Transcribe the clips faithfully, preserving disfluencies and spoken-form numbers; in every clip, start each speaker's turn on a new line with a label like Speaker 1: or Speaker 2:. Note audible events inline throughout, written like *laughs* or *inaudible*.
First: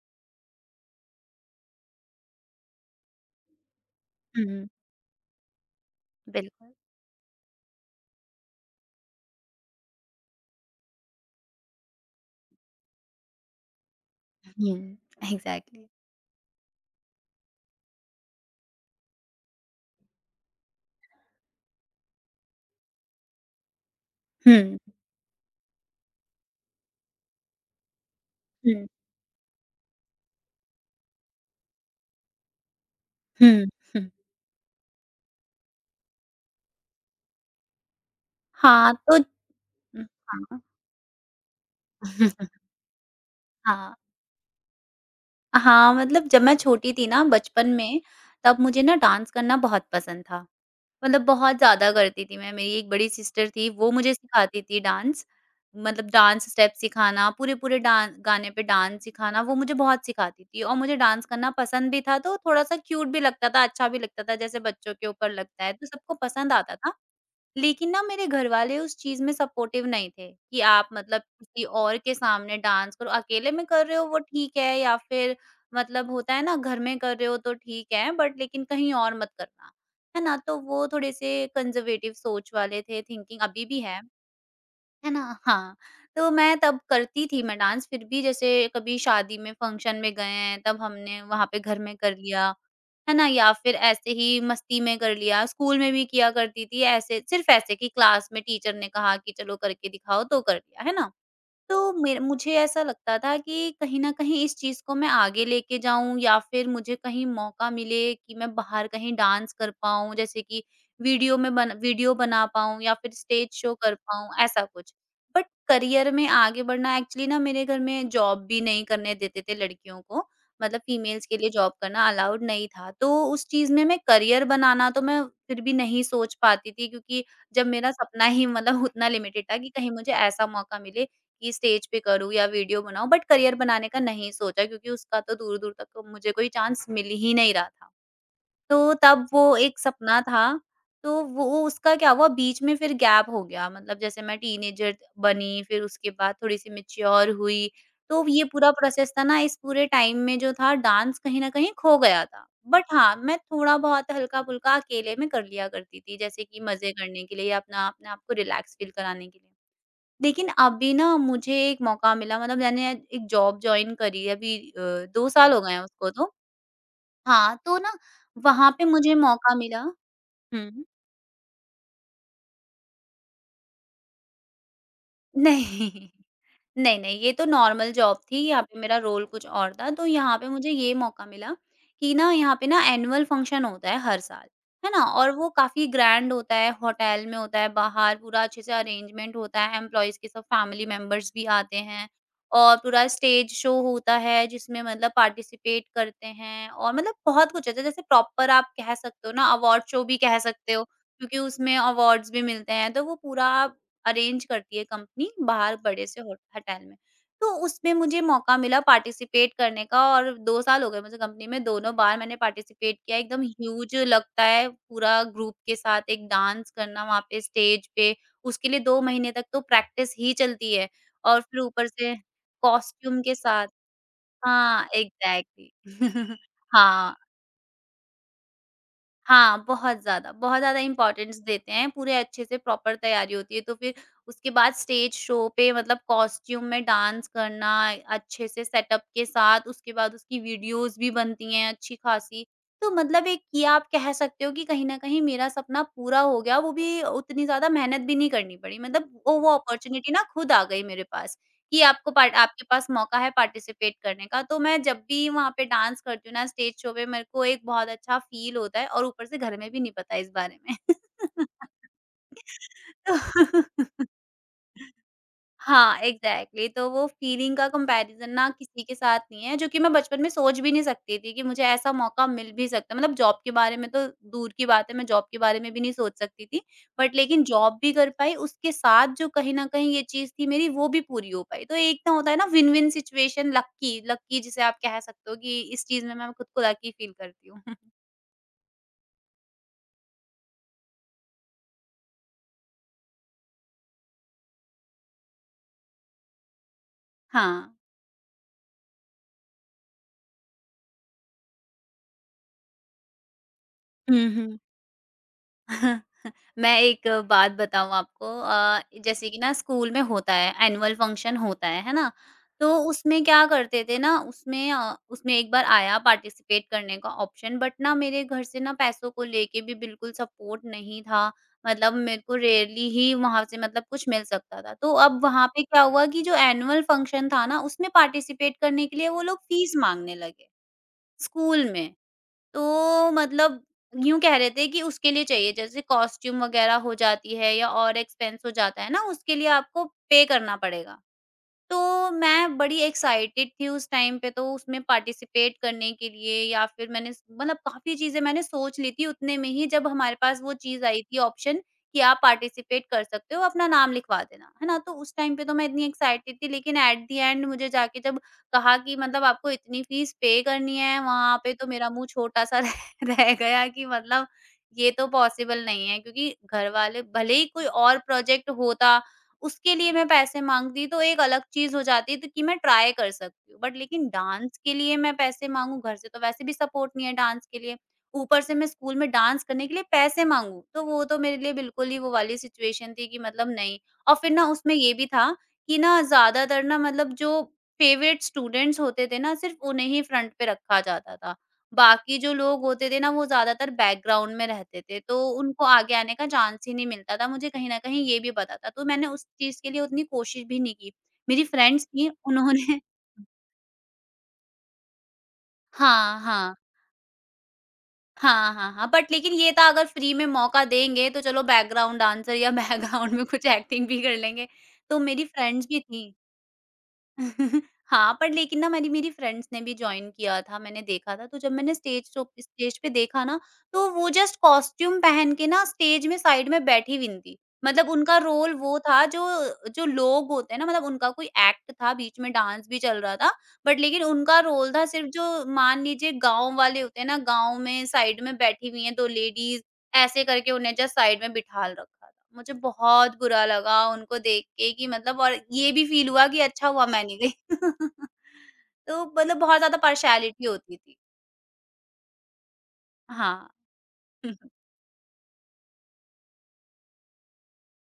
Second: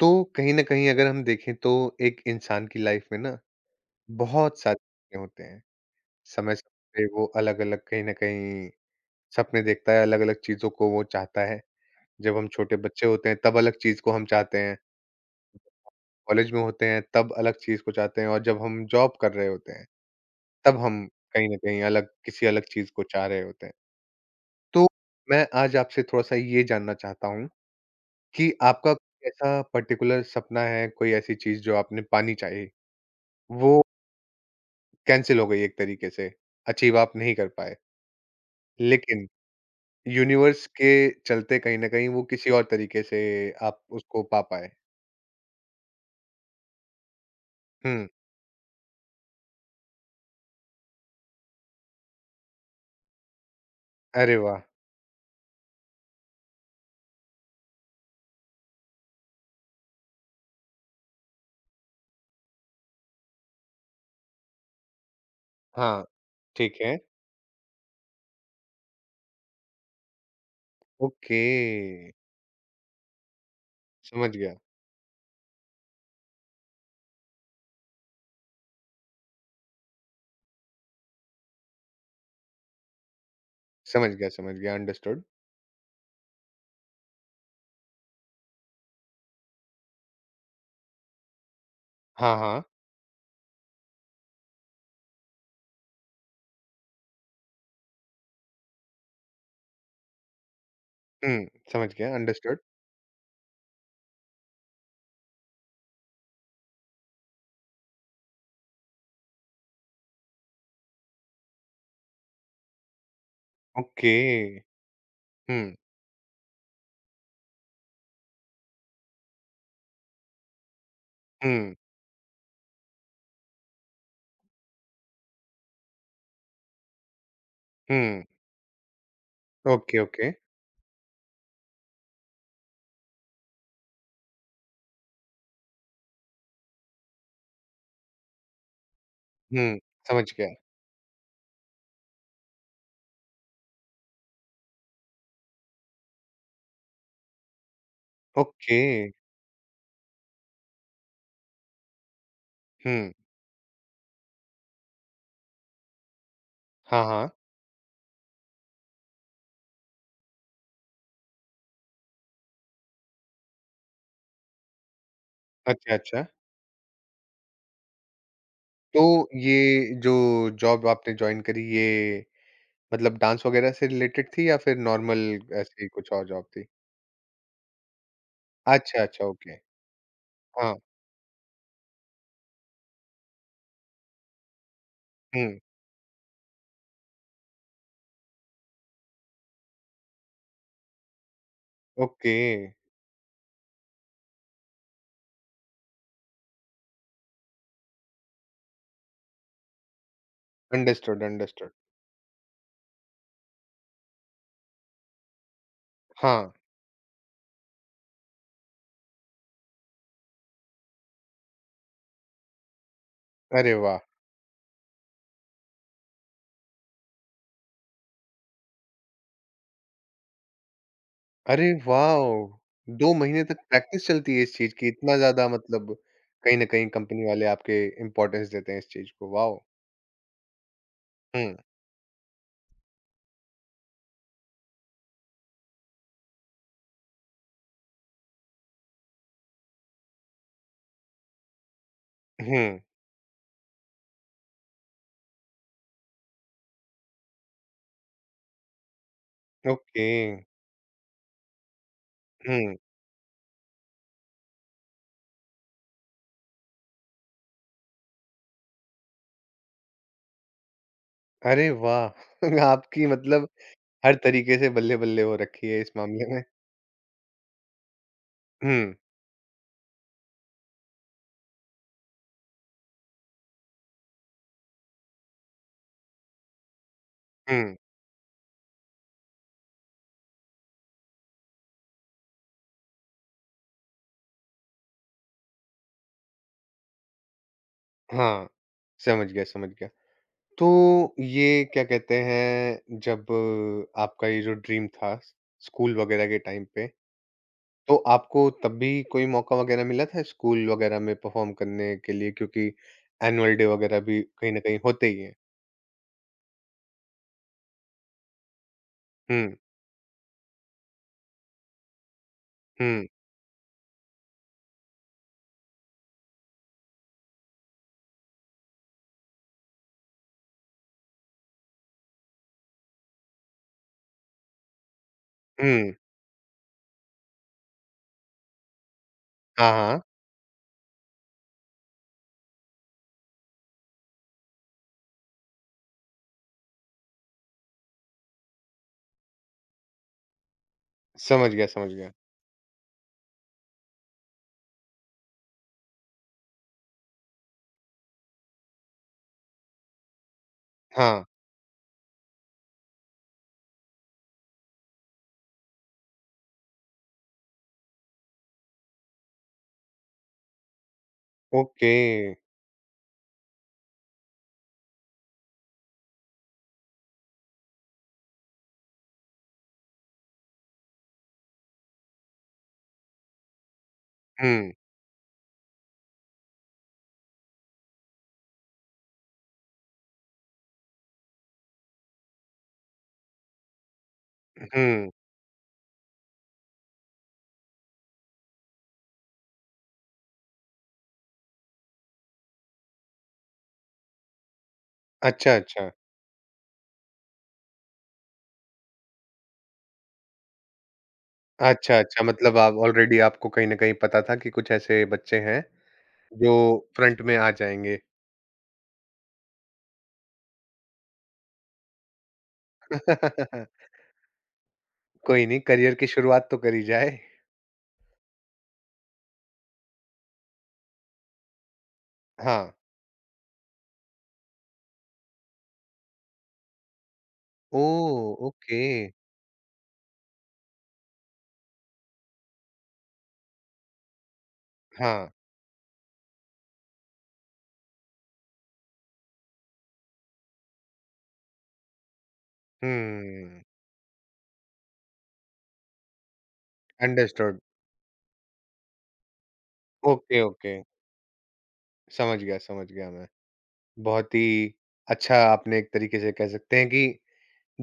Speaker 1: तो कहीं न कहीं अगर हम देखें तो एक इंसान की लाइफ में ना बहुत
Speaker 2: हुँ,
Speaker 1: सारे सपने होते हैं। समय-समय
Speaker 2: बिल्कुल।
Speaker 1: पे वो अलग-अलग कहीं न कहीं सपने देखता है, अलग-अलग चीज़ों को वो चाहता है। जब हम छोटे बच्चे होते हैं तब अलग चीज़ को हम चाहते हैं,
Speaker 2: हुँ, एग्ज़ैक्टली।
Speaker 1: कॉलेज में होते हैं तब अलग चीज़ को चाहते हैं और जब हम जॉब कर रहे होते हैं तब हम कहीं न कहीं अलग किसी अलग चीज़ को चाह रहे होते हैं।
Speaker 2: हुँ,
Speaker 1: तो मैं आज आपसे थोड़ा-सा ये जानना चाहता हूँ कि
Speaker 2: हुँ,
Speaker 1: आपका कोई ऐसा पर्टिकुलर सपना है, कोई ऐसी चीज़ जो आपने पानी चाहिए?
Speaker 2: हुँ,
Speaker 1: वो
Speaker 2: हुँ।
Speaker 1: कैंसल हो गई एक तरीके से, अचीव आप नहीं कर पाए।
Speaker 2: हाँ, तो
Speaker 1: लेकिन
Speaker 2: उम, हाँ।
Speaker 1: यूनिवर्स के चलते कहीं न कहीं वो किसी और तरीके से आप
Speaker 2: हाँ,
Speaker 1: उसको पा पाए।
Speaker 2: हाँ, मतलब जब मैं छोटी थी ना बचपन में,
Speaker 1: हुँ,
Speaker 2: तब मुझे ना डांस करना बहुत पसंद था। मतलब बहुत ज़्यादा करती थी मैं, मेरी एक बड़ी सिस्टर थी, वो मुझे
Speaker 1: अरे वाह!
Speaker 2: सिखाती थी डांस। मतलब डांस स्टेप सिखाना, पूरे-पूरे डां गाने पे डांस सिखाना, वो मुझे बहुत सिखाती थी और मुझे डांस करना पसंद भी था, तो थोड़ा-सा क्यूट भी लगता था, अच्छा भी लगता था, जैसे बच्चों के ऊपर लगता है, तो
Speaker 1: हाँ,
Speaker 2: सबको पसंद आता
Speaker 1: ठीक
Speaker 2: था।
Speaker 1: है।
Speaker 2: लेकिन ना मेरे घर वाले उस चीज़ में सपोर्टिव नहीं थे कि आप मतलब
Speaker 1: ओके,
Speaker 2: किसी और के सामने डांस करो, अकेले में कर रहे हो वो
Speaker 1: समझ गया,
Speaker 2: ठीक है, या फिर मतलब होता है ना घर में कर रहे हो तो ठीक है, बट लेकिन कहीं और मत करना, है ना? तो वो थोड़े-से कंज़र्वेटिव सोच वाले थे, थिंकिंग अभी भी है।
Speaker 1: समझ गया, समझ गया,
Speaker 2: है
Speaker 1: अंडरस्टूड।
Speaker 2: ना? हाँ, तो मैं तब करती थी मैं डांस फिर भी, जैसे कभी शादी में, फंक्शन में गए हैं, तब हमने वहाँ पे, घर में कर
Speaker 1: हाँ,
Speaker 2: लिया,
Speaker 1: हाँ।
Speaker 2: है ना? या फिर ऐसे ही मस्ती में कर लिया, स्कूल में भी किया करती थी ऐसे, सिर्फ ऐसे कि क्लास में टीचर ने कहा कि चलो करके दिखाओ, तो कर दिया, है ना?
Speaker 1: हुँ, समझ
Speaker 2: तो
Speaker 1: गया,
Speaker 2: मेर मुझे
Speaker 1: अंडरस्टूड।
Speaker 2: ऐसा लगता था कि कहीं न कहीं इस चीज़ को मैं आगे लेके जाऊँ, या फिर मुझे कहीं मौका मिले कि मैं बाहर कहीं डांस कर पाऊँ, जैसे कि वीडियो में बन वीडियो बना पाऊँ या फिर स्टेज शो कर
Speaker 1: ओके।
Speaker 2: पाऊँ, ऐसा कुछ। बट
Speaker 1: हुँ,
Speaker 2: करियर में आगे बढ़ना एक्चुअली ना मेरे घर में जॉब भी नहीं करने देते थे लड़कियों को, मतलब फीमेल्स के लिए जॉब
Speaker 1: हुँ,
Speaker 2: करना अलाउड नहीं था। तो उस चीज़ में मैं करियर बनाना तो मैं फिर भी नहीं सोच पाती थी, क्योंकि जब मेरा
Speaker 1: हुँ।
Speaker 2: सपना ही मतलब उतना लिमिटेड था कि कहीं
Speaker 1: ओके,
Speaker 2: मुझे
Speaker 1: ओके।
Speaker 2: ऐसा मौका मिले कि स्टेज पे करूँ या वीडियो बनाऊँ, बट करियर बनाने का नहीं सोचा, क्योंकि उसका तो दूर-दूर तक मुझे कोई चांस मिल ही नहीं रहा था। तो तब वो
Speaker 1: हुँ,
Speaker 2: एक सपना
Speaker 1: समझ
Speaker 2: था।
Speaker 1: गया।
Speaker 2: तो वो उसका क्या हुआ, बीच में फिर गैप हो गया, मतलब जैसे मैं टीनेजर बनी, फिर उसके बाद थोड़ी-सी मैच्योर हुई, तो ये पूरा
Speaker 1: ओके।
Speaker 2: प्रोसेस था ना, इस पूरे टाइम में जो था, डांस कहीं न कहीं खो गया था। बट
Speaker 1: हुँ,
Speaker 2: हाँ, मैं थोड़ा बहुत हल्का-फुल्का अकेले में कर लिया करती थी, जैसे कि मज़े
Speaker 1: हाँ,
Speaker 2: करने
Speaker 1: हाँ।
Speaker 2: के लिए, या अपना अपने आप को रिलैक्स फील कराने के लिए। लेकिन अभी ना मुझे एक मौका मिला, मतलब मैंने एक जॉब जॉइन करी है अभी, अ, दो साल हो गए हैं
Speaker 1: अच्छा,
Speaker 2: उसको
Speaker 1: अच्छा।
Speaker 2: तो। हाँ, तो ना वहाँ पे
Speaker 1: तो
Speaker 2: मुझे मौका मिला।
Speaker 1: ये जो
Speaker 2: हुँ।
Speaker 1: जॉब आपने जॉइन करी ये मतलब डांस वगैरह से रिलेटेड थी या फिर नॉर्मल ऐसे ही
Speaker 2: नहीं।
Speaker 1: कुछ
Speaker 2: *laughs*
Speaker 1: और जॉब थी?
Speaker 2: नहीं, नहीं, ये तो नॉर्मल जॉब थी, यहाँ पे मेरा
Speaker 1: अच्छा, अच्छा,
Speaker 2: रोल कुछ
Speaker 1: ओके।
Speaker 2: और था, तो यहाँ पे मुझे
Speaker 1: हाँ,
Speaker 2: ये मौका मिला कि ना यहाँ पे ना एनुअल फंक्शन होता है हर साल, है ना? और वो
Speaker 1: हुँ,
Speaker 2: काफ़ी ग्रैंड होता है, होटल में होता है, बाहर पूरा अच्छे से अरेंजमेंट होता है, एम्प्लॉइज़ के सब फैमिली मेंबर्स भी आते हैं,
Speaker 1: ओके।
Speaker 2: और पूरा स्टेज शो होता है, जिसमें मतलब पार्टिसिपेट करते हैं, और मतलब बहुत कुछ होता है, जैसे प्रॉपर, आप कह सकते हो ना, अवार्ड शो भी कह सकते हो,
Speaker 1: अंडरस्टूड,
Speaker 2: क्योंकि
Speaker 1: अंडरस्टूड।
Speaker 2: उसमें अवार्ड्स भी मिलते हैं, तो वो पूरा अरेंज करती है कंपनी, बाहर बड़े से होट
Speaker 1: हाँ,
Speaker 2: होटल में। तो उसमें मुझे मौका मिला पार्टिसिपेट करने का, और दो साल हो गए मुझे कंपनी में, दोनों बार मैंने पार्टिसिपेट किया। एकदम
Speaker 1: अरे
Speaker 2: ह्यूज
Speaker 1: वाह!
Speaker 2: लगता है पूरा ग्रुप के साथ एक डांस करना वहाँ पे स्टेज पे। उसके लिए दो महीने तक तो प्रैक्टिस ही चलती है, और फिर
Speaker 1: अरे
Speaker 2: ऊपर से
Speaker 1: वाओ! दो
Speaker 2: कॉस्ट्यूम के
Speaker 1: महीने तक
Speaker 2: साथ।
Speaker 1: प्रैक्टिस चलती है इस चीज़ की,
Speaker 2: हाँ,
Speaker 1: इतना ज़्यादा
Speaker 2: एग्ज़ैक्टली।
Speaker 1: मतलब
Speaker 2: *laughs*
Speaker 1: कहीं न कहीं
Speaker 2: हाँ।
Speaker 1: कंपनी वाले आपके इम्पोर्टेंस देते हैं इस चीज़ को, वाओ!
Speaker 2: हाँ, बहुत ज़्यादा, बहुत ज़्यादा इम्पोर्टेंस
Speaker 1: हुँ,
Speaker 2: देते हैं, पूरे अच्छे से प्रॉपर तैयारी होती है, तो फिर उसके बाद स्टेज शो पे मतलब कॉस्ट्यूम में डांस करना, अच्छे से सेटअप के साथ, उसके बाद उसकी वीडियोज़ भी बनती हैं अच्छी-खासी।
Speaker 1: हुँ,
Speaker 2: तो मतलब एक ये आप कह सकते हो कि कहीं न कहीं मेरा सपना पूरा हो गया, वो भी उतनी ज़्यादा मेहनत भी नहीं करनी पड़ी, मतलब वो वो
Speaker 1: ओके,
Speaker 2: अपॉर्च्युनिटी ना खुद आ गई मेरे पास। कि आपको पार्ट आपके
Speaker 1: हुँ।
Speaker 2: पास मौका है पार्टिसिपेट करने का। तो मैं जब भी वहाँ पे डांस करती हूँ ना स्टेज शो पे, मेरे को एक बहुत अच्छा फ़ील होता है, और ऊपर से घर में भी नहीं पता इस बारे में।
Speaker 1: अरे वाह! *laughs* आपकी
Speaker 2: *laughs* तो
Speaker 1: मतलब
Speaker 2: *laughs*
Speaker 1: हर तरीके से बल्ले-बल्ले हो रखी है इस
Speaker 2: हाँ,
Speaker 1: मामले में।
Speaker 2: Exactly exactly। तो वो फीलिंग का कंपैरिज़न ना किसी
Speaker 1: हुँ,
Speaker 2: के साथ नहीं है, जो कि मैं बचपन में सोच भी नहीं सकती थी कि मुझे ऐसा मौका मिल भी सकता है। मतलब जॉब के बारे में तो दूर की बात है, मैं जॉब के बारे में भी नहीं सोच सकती थी। बट लेकिन
Speaker 1: हुँ,
Speaker 2: जॉब भी कर पाई, उसके साथ जो कहीं न कहीं ये चीज़ थी मेरी, वो भी पूरी हो पाई। तो एक ना होता है ना विन-विन सिचुएशन, लकी लकी, जिसे आप कह सकते हो, कि इस चीज़ में मैं खुद को लकी फील करती हूँ। *laughs*
Speaker 1: हाँ, समझ गया, समझ गया। तो ये क्या कहते हैं जब आपका ये जो ड्रीम था स्कूल वगैरह के टाइम पे,
Speaker 2: हाँ।
Speaker 1: तो आपको तब भी कोई मौका वगैरह मिला था स्कूल वगैरह में परफॉर्म करने के लिए क्योंकि एनुअल डे वगैरह भी
Speaker 2: हुँ,
Speaker 1: कहीं
Speaker 2: हुँ।
Speaker 1: न कहीं होते ही हैं।
Speaker 2: *laughs* मैं एक बात बताऊँ आपको, अ, जैसे कि ना
Speaker 1: हुँ,
Speaker 2: स्कूल में होता है एनुअल फंक्शन होता है, है ना? तो
Speaker 1: हुँ,
Speaker 2: उसमें क्या करते थे ना, उसमें अ, उसमें एक बार आया पार्टिसिपेट करने का ऑप्शन, बट ना मेरे घर से ना पैसों को लेके भी बिल्कुल सपोर्ट नहीं था। मतलब मेरे को रेयरली ही वहाँ से मतलब कुछ मिल सकता था। तो अब वहाँ पे क्या
Speaker 1: हुँ।
Speaker 2: हुआ कि जो एनुअल फंक्शन था ना, उसमें पार्टिसिपेट करने के लिए वो लोग
Speaker 1: हाँ,
Speaker 2: फीस
Speaker 1: हाँ।
Speaker 2: माँगने लगे, स्कूल में। तो मतलब यूँ कह रहे थे कि उसके लिए चाहिए, जैसे कॉस्ट्यूम वगैरह हो जाती है, या और एक्सपेंस हो जाता है ना, उसके लिए आपको पे करना पड़ेगा।
Speaker 1: समझ गया, समझ
Speaker 2: तो
Speaker 1: गया।
Speaker 2: मैं बड़ी एक्साइटेड थी उस टाइम पे, तो उसमें पार्टिसिपेट करने के लिए, या फिर मैंने स मतलब काफ़ी चीज़ें मैंने सोच ली थी उतने में ही, जब हमारे पास वो चीज़ आई थी
Speaker 1: हाँ,
Speaker 2: ऑप्शन कि आप पार्टिसिपेट कर सकते हो, अपना नाम लिखवा देना, है ना? तो उस टाइम पे तो मैं इतनी एक्साइटेड थी, लेकिन एट द एंड, मुझे जाके जब कहा कि मतलब आपको इतनी फ़ीस पे करनी है, वहाँ पे तो मेरा
Speaker 1: ओके।
Speaker 2: मुँह छोटा-सा रह *laughs* रह गया कि मतलब ये तो पॉसिबल नहीं है, क्योंकि घर वाले, भले ही कोई और प्रोजेक्ट होता, उसके लिए मैं पैसे माँगती तो एक अलग चीज़ हो जाती, तो कि मैं ट्राई कर सकती हूँ। बट लेकिन डांस
Speaker 1: हुँ,
Speaker 2: के लिए मैं पैसे माँगूँ, घर से तो वैसे भी सपोर्ट नहीं है डांस के लिए, ऊपर से मैं स्कूल में डांस करने के लिए पैसे माँगूँ, तो वो तो मेरे लिए बिल्कुल ही वो वाली सिचुएशन थी कि मतलब नहीं। और फिर ना उसमें ये भी
Speaker 1: हुँ।
Speaker 2: था कि ना ज़्यादातर ना, मतलब जो फेवरेट स्टूडेंट्स होते थे ना, सिर्फ़ उन्हें ही फ्रंट पे रखा जाता था। बाकी जो लोग होते थे ना, वो ज़्यादातर बैकग्राउंड में रहते थे, तो
Speaker 1: अच्छा,
Speaker 2: उनको
Speaker 1: अच्छा।
Speaker 2: आगे आने का चांस ही नहीं मिलता था, मुझे कहीं न कहीं ये भी पता था, तो मैंने उस चीज़ के लिए उतनी कोशिश भी नहीं की। मेरी फ्रेंड्स
Speaker 1: अच्छा,
Speaker 2: थी,
Speaker 1: अच्छा मतलब आप
Speaker 2: उन्होंने *laughs*
Speaker 1: ऑलरेडी आपको कहीं न कहीं पता था कि कुछ ऐसे बच्चे हैं
Speaker 2: हाँ,
Speaker 1: जो
Speaker 2: हाँ।
Speaker 1: फ्रंट में आ जाएँगे।
Speaker 2: हाँ, हाँ, हाँ, बट लेकिन ये था, अगर फ्री में मौका देंगे तो चलो बैकग्राउंड डांसर, या *laughs* बैकग्राउंड में कुछ
Speaker 1: *laughs*
Speaker 2: एक्टिंग भी कर लेंगे, तो मेरी
Speaker 1: कोई नहीं,
Speaker 2: फ्रेंड्स भी
Speaker 1: करियर
Speaker 2: थी।
Speaker 1: की शुरुआत तो करी जाए।
Speaker 2: *laughs* हाँ, पर लेकिन ना मेरी मेरी फ्रेंड्स ने भी जॉइन किया था, मैंने देखा था, तो जब मैंने स्टेज शो
Speaker 1: हाँ।
Speaker 2: स्टेज पे देखा ना, तो वो जस्ट कॉस्ट्यूम पहन के ना स्टेज में साइड में बैठी हुई थी। मतलब उनका
Speaker 1: ओह!
Speaker 2: रोल वो
Speaker 1: ओके।
Speaker 2: था, जो जो लोग होते हैं ना, मतलब उनका कोई एक्ट था, बीच में डांस भी चल रहा था, बट लेकिन उनका रोल था सिर्फ़,
Speaker 1: हाँ।
Speaker 2: जो मान लीजिए गाँव वाले होते हैं ना, गाँव में साइड में बैठी हुई हैं दो लेडीज़, ऐसे करके उन्हें जस्ट साइड में बिठाल रखा था। मुझे बहुत बुरा
Speaker 1: हुँ।
Speaker 2: लगा उनको देख के कि मतलब, और ये भी फ़ील हुआ कि अच्छा हुआ मैं नहीं गई।
Speaker 1: अंडरस्टूड।
Speaker 2: *laughs* तो मतलब बहुत ज़्यादा
Speaker 1: ओके,
Speaker 2: पार्शियलिटी
Speaker 1: ओके।
Speaker 2: होती थी।
Speaker 1: समझ गया, समझ गया मैं।
Speaker 2: हाँ।
Speaker 1: बहुत
Speaker 2: *laughs*
Speaker 1: ही अच्छा आपने एक तरीके से कह सकते हैं कि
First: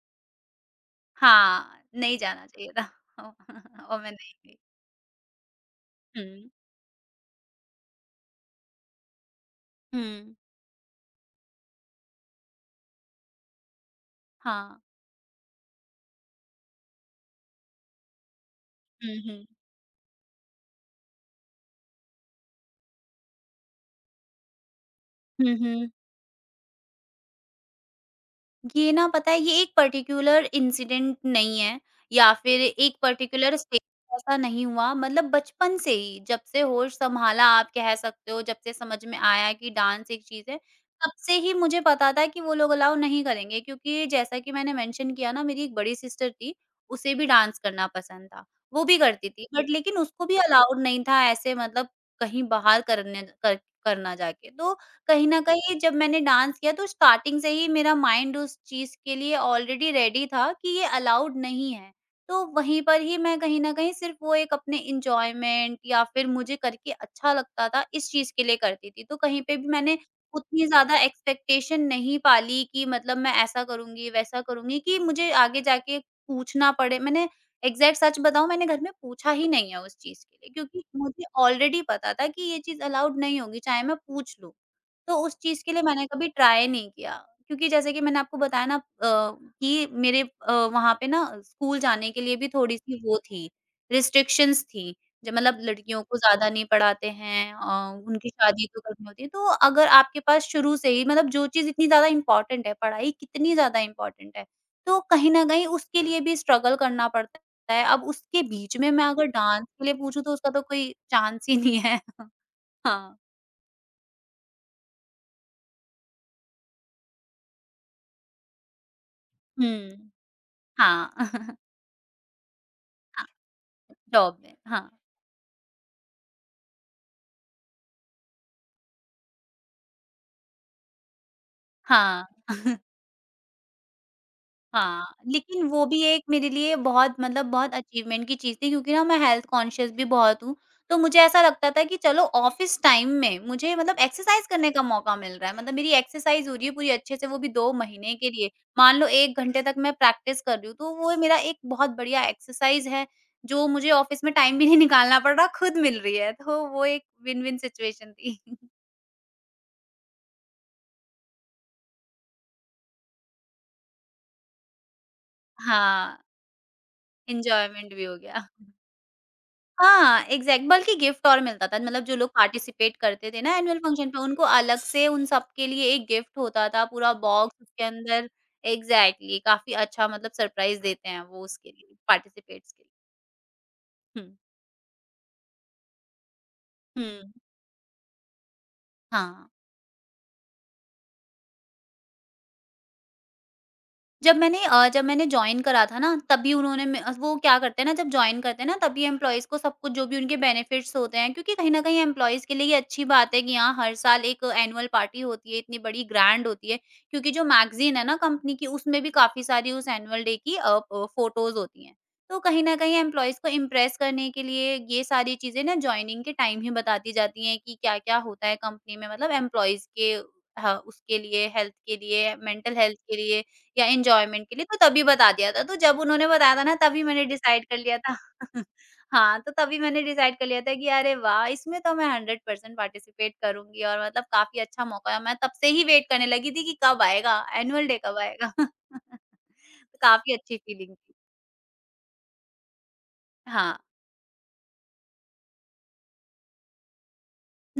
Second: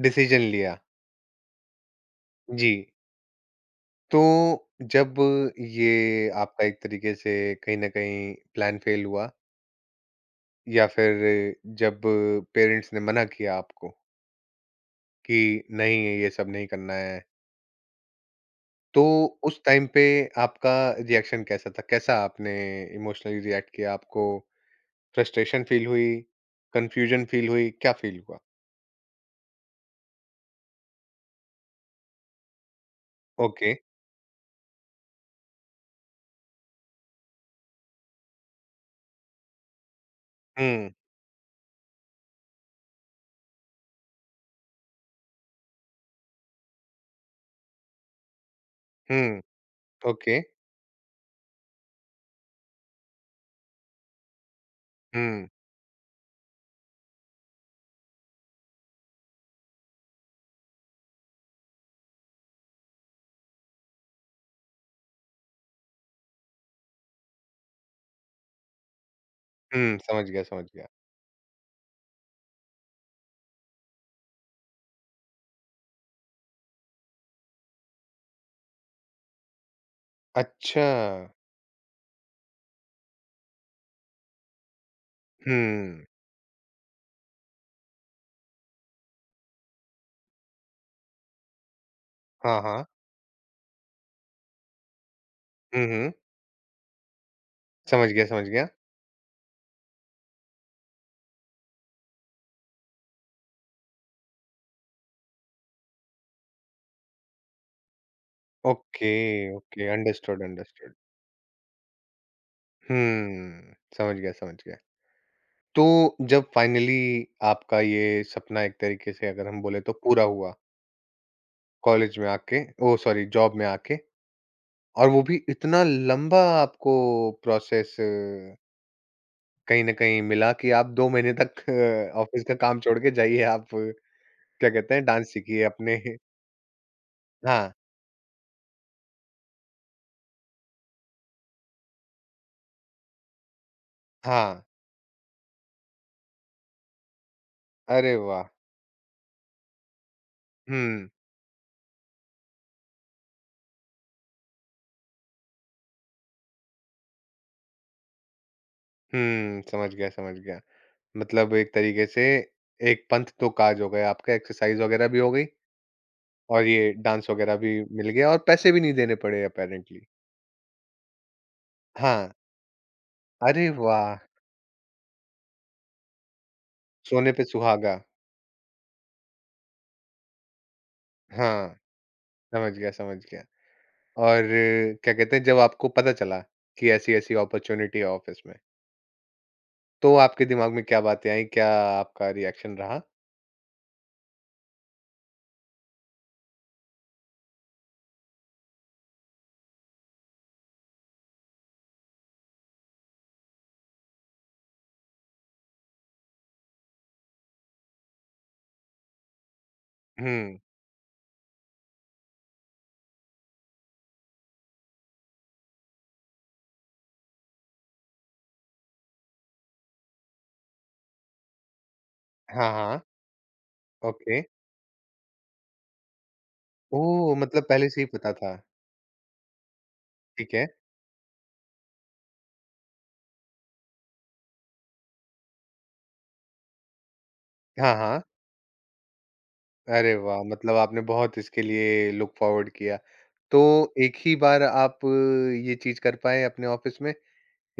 Speaker 1: डिसीज़न लिया।
Speaker 2: हाँ, नहीं जाना
Speaker 1: जी।
Speaker 2: चाहिए था। *laughs* और मैं
Speaker 1: तो
Speaker 2: नहीं गई।
Speaker 1: जब ये
Speaker 2: हुँ।
Speaker 1: आपका एक तरीके से कहीं न कहीं प्लान फ़ेल हुआ
Speaker 2: हुँ।
Speaker 1: या फिर जब पेरेंट्स ने मना किया आपको
Speaker 2: हाँ।
Speaker 1: कि नहीं ये सब नहीं करना है तो
Speaker 2: हुँ, हुँ।
Speaker 1: उस टाइम पे आपका रिएक्शन कैसा था? कैसा आपने इमोशनली रिएक्ट किया? आपको
Speaker 2: हुँ,
Speaker 1: फ्रस्ट्रेशन फील
Speaker 2: हुँ।
Speaker 1: हुई? कन्फ्यूजन फील हुई? क्या फील हुआ?
Speaker 2: ये ना, पता है, ये एक पर्टिक्युलर इंसिडेंट नहीं है, या फिर एक पर्टिक्युलर
Speaker 1: ओके।
Speaker 2: स्टेज, ऐसा नहीं हुआ, मतलब बचपन से ही जब से होश संभाला आप कह सकते हो, जब से समझ में आया कि डांस एक चीज है,
Speaker 1: हुँ,
Speaker 2: तब से ही मुझे पता था कि वो लोग अलाउ नहीं करेंगे, क्योंकि जैसा कि मैंने मेंशन किया ना, मेरी एक बड़ी सिस्टर थी, उसे भी डांस करना पसंद था, वो भी करती
Speaker 1: हुँ,
Speaker 2: थी, बट लेकिन उसको भी
Speaker 1: ओके।
Speaker 2: अलाउड नहीं था ऐसे, मतलब कहीं बाहर करने कर, करना जाके, तो कहीं न
Speaker 1: हुँ,
Speaker 2: कहीं जब मैंने डांस किया, तो स्टार्टिंग से ही मेरा माइंड उस चीज़ के लिए ऑलरेडी रेडी था कि ये अलाउड नहीं है। तो वहीं पर ही मैं कहीं न कहीं सिर्फ़ वो एक अपने एन्जॉयमेंट, या फिर मुझे करके अच्छा लगता था, इस चीज़ के लिए करती थी। तो कहीं पे भी
Speaker 1: हुँ,
Speaker 2: मैंने
Speaker 1: समझ गया, समझ
Speaker 2: उतनी
Speaker 1: गया।
Speaker 2: ज़्यादा एक्सपेक्टेशन नहीं पाली कि मतलब मैं ऐसा करूँगी, वैसा करूँगी कि मुझे आगे जाके पूछना पड़े। मैंने एग्ज़ैक्ट सच बताऊँ, मैंने घर में पूछा ही नहीं है उस चीज़ के लिए, क्योंकि
Speaker 1: अच्छा।
Speaker 2: मुझे ऑलरेडी पता था कि ये चीज़ अलाउड नहीं होगी, चाहे मैं पूछ लूँ। तो उस चीज़ के लिए
Speaker 1: हुँ,
Speaker 2: मैंने कभी ट्राई नहीं किया, क्योंकि जैसे कि मैंने आपको बताया ना, अ, कि मेरे अ, वहाँ पे ना स्कूल जाने के लिए भी
Speaker 1: हाँ, हाँ।
Speaker 2: थोड़ी-सी वो थी, रिस्ट्रिक्शंस थी। ज मतलब
Speaker 1: हुँ,
Speaker 2: लड़कियों
Speaker 1: हुँ,
Speaker 2: को ज़्यादा नहीं पढ़ाते हैं, अ,
Speaker 1: समझ गया,
Speaker 2: उनकी
Speaker 1: समझ गया।
Speaker 2: शादी तो करनी होती है। तो अगर आपके पास शुरू से ही मतलब जो चीज़ इतनी ज़्यादा इम्पोर्टेंट है, पढ़ाई कितनी ज़्यादा इम्पोर्टेंट है, तो कहीं न कहीं उसके लिए भी स्ट्रगल करना पड़ता है। अब उसके बीच में मैं
Speaker 1: ओके,
Speaker 2: अगर डांस के
Speaker 1: ओके,
Speaker 2: लिए पूछूँ, तो
Speaker 1: अंडरस्टूड,
Speaker 2: उसका तो कोई
Speaker 1: अंडरस्टूड।
Speaker 2: चांस ही नहीं है। *laughs* हाँ।
Speaker 1: हुँ, समझ गया, समझ गया। तो जब फाइनली आपका ये सपना एक तरीके से अगर हम बोले तो
Speaker 2: हुँ।
Speaker 1: पूरा हुआ
Speaker 2: हाँ। *laughs*
Speaker 1: कॉलेज में आके ओह सॉरी
Speaker 2: हाँ,
Speaker 1: जॉब में आके
Speaker 2: जॉब में, हाँ,
Speaker 1: और वो भी इतना लंबा आपको प्रोसेस कहीं न कहीं मिला कि आप दो महीने तक *laughs*
Speaker 2: हाँ,
Speaker 1: ऑफ़िस का
Speaker 2: *laughs*
Speaker 1: काम छोड़ के जाइए आप क्या कहते हैं
Speaker 2: हाँ,
Speaker 1: डांस सीखिए
Speaker 2: लेकिन वो
Speaker 1: अपने
Speaker 2: भी एक मेरे लिए बहुत
Speaker 1: *laughs*
Speaker 2: मतलब
Speaker 1: हाँ,
Speaker 2: बहुत अचीवमेंट की चीज़ थी, क्योंकि ना मैं हेल्थ कॉन्शियस भी बहुत हूँ, तो मुझे ऐसा लगता था कि चलो ऑफ़िस टाइम में मुझे मतलब एक्सरसाइज़
Speaker 1: हाँ।
Speaker 2: करने का मौका मिल रहा है, मतलब मेरी एक्सरसाइज़ हो रही है पूरी अच्छे से, वो भी दो
Speaker 1: अरे
Speaker 2: महीने के
Speaker 1: वाह!
Speaker 2: लिए। मान लो एक घंटे तक मैं प्रैक्टिस कर रही हूँ, तो
Speaker 1: हुँ,
Speaker 2: वो मेरा एक बहुत बढ़िया एक्सरसाइज़ है, जो मुझे ऑफ़िस में टाइम भी नहीं निकालना पड़ रहा, खुद मिल रही है, तो वो एक विन-विन सिचुएशन थी। *laughs*
Speaker 1: हुँ, समझ गया, समझ गया। मतलब एक तरीके से एक पंथ दो काज हो गए आपका एक्सरसाइज़ वगैरह भी हो गई
Speaker 2: हाँ,
Speaker 1: और ये डांस वगैरह भी
Speaker 2: एन्जॉयमेंट भी
Speaker 1: मिल
Speaker 2: हो
Speaker 1: गया और
Speaker 2: गया।
Speaker 1: पैसे भी नहीं देने पड़े अपैरेंटली।
Speaker 2: हाँ, एग्ज़ैक्ट, बल्कि गिफ्ट और मिलता था, मतलब जो लोग
Speaker 1: हाँ,
Speaker 2: पार्टिसिपेट करते थे ना
Speaker 1: अरे
Speaker 2: एनुअल फंक्शन
Speaker 1: वाह!
Speaker 2: पे, उनको अलग से उन सबके लिए एक गिफ्ट होता था, पूरा
Speaker 1: सोने पे
Speaker 2: बॉक्स उसके
Speaker 1: सुहागा।
Speaker 2: अंदर। एग्ज़ैक्टली काफ़ी अच्छा, मतलब सरप्राइज़ देते हैं वो उसके
Speaker 1: हाँ।
Speaker 2: लिए,
Speaker 1: समझ
Speaker 2: पार्टिसिपेट्स के लिए।
Speaker 1: गया, समझ गया।
Speaker 2: हुँ,
Speaker 1: और क्या कहते हैं जब आपको पता चला कि
Speaker 2: हुँ,
Speaker 1: ऐसी-ऐसी अपॉर्च्युनिटी है ऑफ़िस में,
Speaker 2: हाँ।
Speaker 1: तो आपके दिमाग में क्या बातें आई? क्या आपका रिएक्शन रहा?
Speaker 2: जब मैंने अ, जब मैंने जॉइन करा था ना, तभी उन्होंने मे वो क्या करते हैं ना, जब जॉइन करते हैं ना, तभी एम्प्लॉइज़ को सब कुछ जो भी उनके बेनिफिट्स होते हैं, क्योंकि कहीं न कहीं एम्प्लॉइज़ के लिए ये अच्छी बात है कि हाँ, हर साल एक एनुअल पार्टी होती है, इतनी बड़ी ग्रैंड होती है। क्योंकि जो मैगज़ीन है ना कंपनी की, उसमें भी काफ़ी सारी उस एनुअल डे की
Speaker 1: हुँ।
Speaker 2: अ, प फोटोज़ होती हैं। तो कहीं न कहीं एम्प्लॉइज़ को इम्प्रेस करने के लिए ये सारी चीज़ें ना जॉइनिंग के टाइम ही बताती जाती हैं कि क्या-क्या होता है कंपनी में, मतलब एम्प्लॉइज़ के ह उसके लिए, हेल्थ के लिए,
Speaker 1: हाँ,
Speaker 2: मेंटल हेल्थ
Speaker 1: हाँ।
Speaker 2: के लिए या
Speaker 1: ओके।
Speaker 2: एन्जॉयमेंट के लिए, तो तभी बता दिया था। तो जब उन्होंने बताया था ना, तभी मैंने
Speaker 1: ओह!
Speaker 2: डिसाइड
Speaker 1: मतलब
Speaker 2: कर
Speaker 1: पहले
Speaker 2: लिया
Speaker 1: से ही
Speaker 2: था।
Speaker 1: पता था।
Speaker 2: *laughs* हाँ, तो तभी मैंने डिसाइड कर
Speaker 1: ठीक
Speaker 2: लिया
Speaker 1: है।
Speaker 2: था कि अरे वाह! इसमें तो मैं हंड्रेड परसेंट पार्टिसिपेट करूँगी और मतलब काफ़ी अच्छा मौका है। मैं तब से ही वेट करने लगी थी कि कब आएगा, एनुअल
Speaker 1: हाँ,
Speaker 2: डे कब
Speaker 1: हाँ।
Speaker 2: आएगा? *laughs*
Speaker 1: अरे
Speaker 2: काफ़ी
Speaker 1: वाह!
Speaker 2: अच्छी
Speaker 1: मतलब
Speaker 2: फीलिंग
Speaker 1: आपने
Speaker 2: थी।
Speaker 1: बहुत इसके लिए लुक फॉरवर्ड किया। तो
Speaker 2: हाँ,
Speaker 1: एक ही बार आप ये चीज़ कर पाए अपने ऑफ़िस में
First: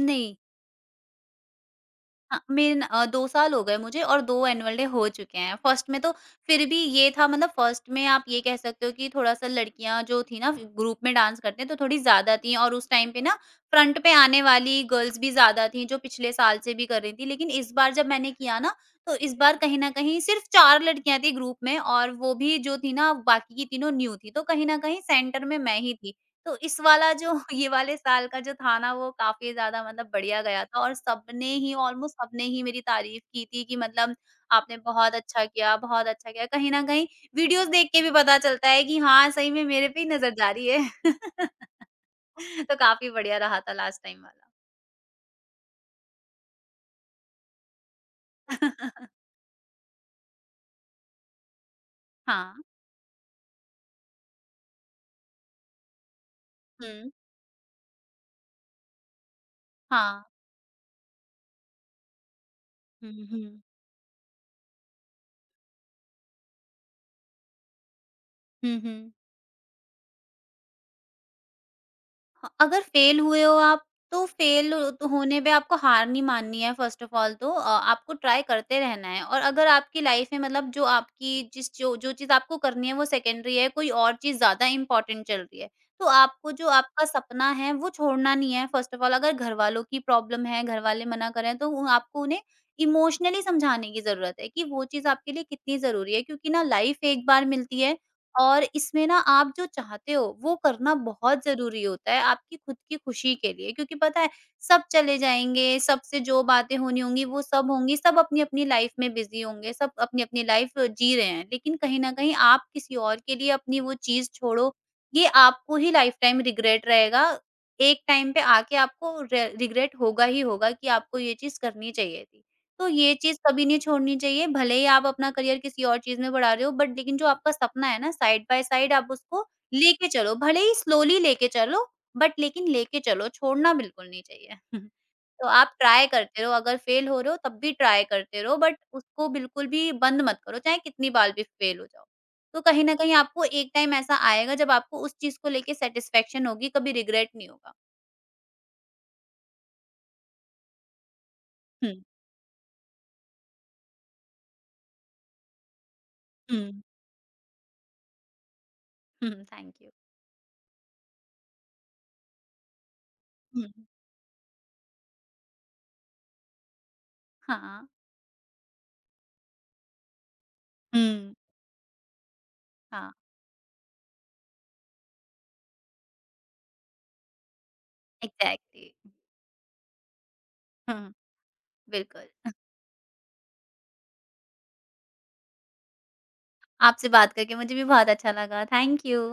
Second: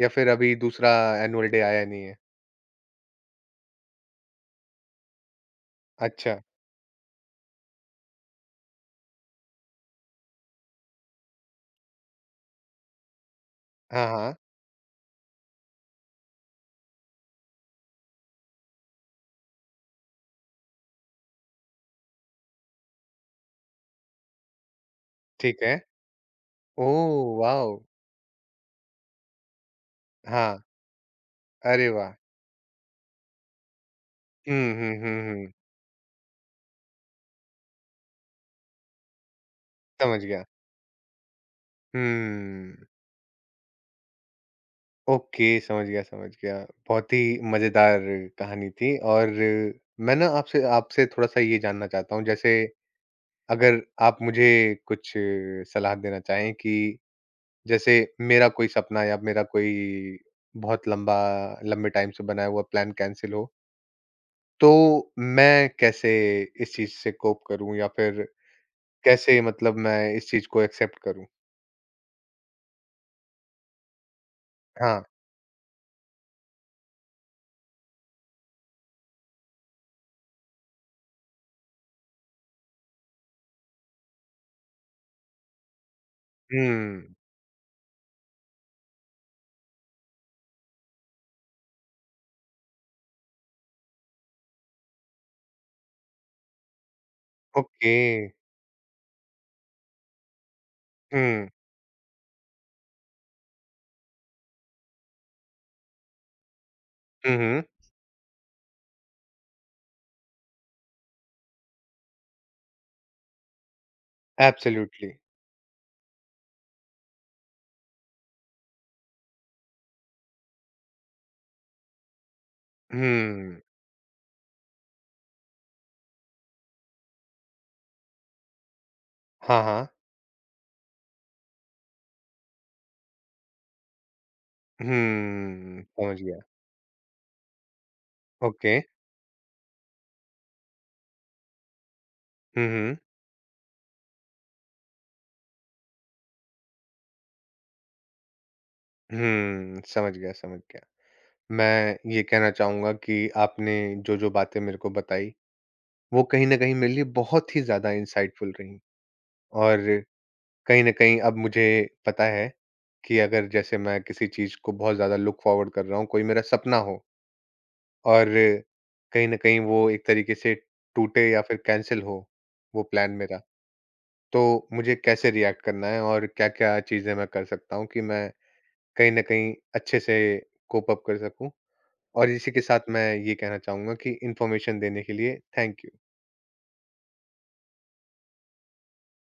Speaker 1: या फिर अभी दूसरा एनुअल डे आया नहीं है?
Speaker 2: हाँ, मेरे न अ, दो साल हो गए मुझे और दो एनुअल डे हो चुके हैं। फर्स्ट में तो
Speaker 1: अच्छा।
Speaker 2: फिर भी ये था, मतलब फर्स्ट में आप ये कह सकते हो कि थोड़ा-सा लड़कियाँ जो थी ना ग्रुप में डांस करते हैं, तो थोड़ी ज़्यादा थी और उस टाइम पे ना फ्रंट
Speaker 1: हाँ,
Speaker 2: पे
Speaker 1: हाँ।
Speaker 2: आने वाली गर्ल्स भी ज़्यादा थी, जो पिछले साल से भी कर रही थी। लेकिन इस बार जब मैंने किया ना, तो इस बार कहीं न कहीं सिर्फ़ चार लड़कियाँ थी ग्रुप में और वो भी जो थी ना बाकी की तीनों न्यू थी। तो कहीं न कहीं सेंटर में
Speaker 1: ठीक है।
Speaker 2: मैं ही थी। तो इस वाला जो
Speaker 1: ओह
Speaker 2: *laughs* ये
Speaker 1: वाओ!
Speaker 2: वाले साल का जो था ना, वो काफ़ी ज़्यादा मतलब बढ़िया
Speaker 1: हाँ।
Speaker 2: गया था और सबने ही,
Speaker 1: अरे वाह!
Speaker 2: ऑलमोस्ट सबने ही मेरी तारीफ़ की थी कि मतलब
Speaker 1: हुँ,
Speaker 2: आपने
Speaker 1: हुँ, हुँ,
Speaker 2: बहुत अच्छा
Speaker 1: हुँ।
Speaker 2: किया, बहुत अच्छा किया। कहीं न कहीं वीडियोज़ देख के भी पता चलता है कि हाँ, सही में मेरे पे ही
Speaker 1: समझ
Speaker 2: नज़र
Speaker 1: गया।
Speaker 2: जा रही है। *laughs* तो
Speaker 1: हुँ।
Speaker 2: काफ़ी बढ़िया रहा था लास्ट टाइम वाला।
Speaker 1: ओके, समझ गया, समझ गया। बहुत ही मज़ेदार कहानी थी
Speaker 2: *laughs*
Speaker 1: और मैं ना आपसे आपसे थोड़ा-सा ये जानना चाहता हूँ, जैसे
Speaker 2: हाँ।
Speaker 1: अगर आप मुझे कुछ सलाह देना चाहें कि
Speaker 2: हुँ।
Speaker 1: जैसे मेरा कोई सपना या मेरा कोई
Speaker 2: हाँ।
Speaker 1: बहुत लंबा लंबे टाइम से बनाया हुआ प्लान
Speaker 2: हुँ,
Speaker 1: कैंसल हो,
Speaker 2: हुँ।
Speaker 1: तो मैं कैसे इस चीज़ से कोप करूँ या फिर
Speaker 2: हुँ, हुँ।
Speaker 1: कैसे मतलब मैं इस चीज़ को एक्सेप्ट करूँ?
Speaker 2: ह अगर फेल हुए हो आप, तो फेल
Speaker 1: हाँ।
Speaker 2: तो होने पे आपको हार नहीं माननी है, फ़र्स्ट ऑफ़ ऑल। तो अ, आपको ट्राई करते रहना है और अगर आपकी लाइफ़ में मतलब जो आपकी जिस जो जो चीज़ आपको करनी है वो सेकेंडरी है, कोई और चीज़ ज़्यादा इम्पोर्टेंट चल रही है, तो आपको जो आपका
Speaker 1: हुँ।
Speaker 2: सपना है वो छोड़ना नहीं है। फ़र्स्ट ऑफ़ ऑल अगर घरवालों की प्रॉब्लम है, घरवाले मना कर रहे हैं, तो वो आपको उन्हें इमोशनली समझाने की ज़रूरत है कि वो चीज़ आपके लिए कितनी ज़रूरी है, क्योंकि ना लाइफ़ एक बार मिलती
Speaker 1: ओके।
Speaker 2: है और इसमें ना आप जो चाहते हो वो करना बहुत
Speaker 1: हुँ।
Speaker 2: ज़रूरी होता है आपकी खुद की खुशी के लिए। क्योंकि पता है, सब चले जाएँगे, सबसे जो बातें होनी होंगी
Speaker 1: हुँ,
Speaker 2: वो
Speaker 1: हुँ।
Speaker 2: सब होंगी, सब अपनी-अपनी लाइफ़ में बिज़ी होंगे, सब अपनी-अपनी लाइफ़ जी रहे हैं। लेकिन कहीं न कहीं आप किसी और के लिए अपनी वो चीज़ छोड़ो,
Speaker 1: एब्सोल्युटली।
Speaker 2: ये आपको ही लाइफ़ टाइम रिग्रेट रहेगा। एक टाइम पे आके आपको रे रिग्रेट होगा ही होगा कि आपको ये चीज़ करनी चाहिए थी। तो ये चीज़
Speaker 1: हुँ।
Speaker 2: कभी नहीं छोड़नी चाहिए, भले ही आप अपना करियर किसी और चीज़ में बढ़ा रहे हो, बट लेकिन जो आपका सपना है ना, साइड बाय साइड आप उसको
Speaker 1: हाँ, हाँ।
Speaker 2: लेके चलो, भले ही स्लोली लेके चलो, बट लेकिन लेके चलो, छोड़ना बिल्कुल नहीं चाहिए। *laughs* तो आप
Speaker 1: हुँ,
Speaker 2: ट्राई
Speaker 1: समझ गया।
Speaker 2: करते रहो, अगर फेल हो रहे हो, तब भी ट्राई करते रहो,
Speaker 1: ओके।
Speaker 2: बट उसको बिल्कुल भी बंद मत करो, चाहे कितनी बार भी फेल हो जाओ। तो
Speaker 1: हुँ,
Speaker 2: कहीं न
Speaker 1: हुँ।
Speaker 2: कहीं आपको एक टाइम ऐसा आएगा, जब आपको उस चीज़ को लेके सैटिस्फैक्शन होगी, कभी रिग्रेट नहीं होगा।
Speaker 1: हुँ, समझ गया, समझ गया।
Speaker 2: हुँ,
Speaker 1: मैं ये कहना चाहूँगा कि आपने जो-जो बातें मेरे को बताई, वो कहीं न
Speaker 2: हुँ,
Speaker 1: कहीं मेरे लिए बहुत ही ज़्यादा इंसाइटफुल रहीं
Speaker 2: हुँ, थैंक
Speaker 1: और
Speaker 2: यू।
Speaker 1: कहीं न कहीं अब मुझे पता है कि अगर
Speaker 2: हुँ,
Speaker 1: जैसे मैं किसी चीज़ को बहुत ज़्यादा लुक फॉरवर्ड कर रहा हूँ, कोई मेरा सपना हो
Speaker 2: हाँ।
Speaker 1: और कहीं न कहीं वो एक तरीके से टूटे
Speaker 2: हुँ।
Speaker 1: या फिर कैंसल हो, वो प्लान
Speaker 2: हाँ।
Speaker 1: मेरा तो मुझे कैसे रिएक्ट करना है और क्या-क्या चीज़ें मैं कर सकता हूँ कि मैं
Speaker 2: एग्ज़ैक्टली।
Speaker 1: कहीं न कहीं अच्छे से कोप
Speaker 2: हुँ,
Speaker 1: अप
Speaker 2: *laughs*
Speaker 1: कर सकूँ? और इसी
Speaker 2: बिल्कुल।
Speaker 1: के साथ मैं ये कहना चाहूँगा कि इन्फॉर्मेशन देने के लिए थैंक यू।
Speaker 2: आपसे बात करके मुझे भी बहुत अच्छा लगा। Thank you.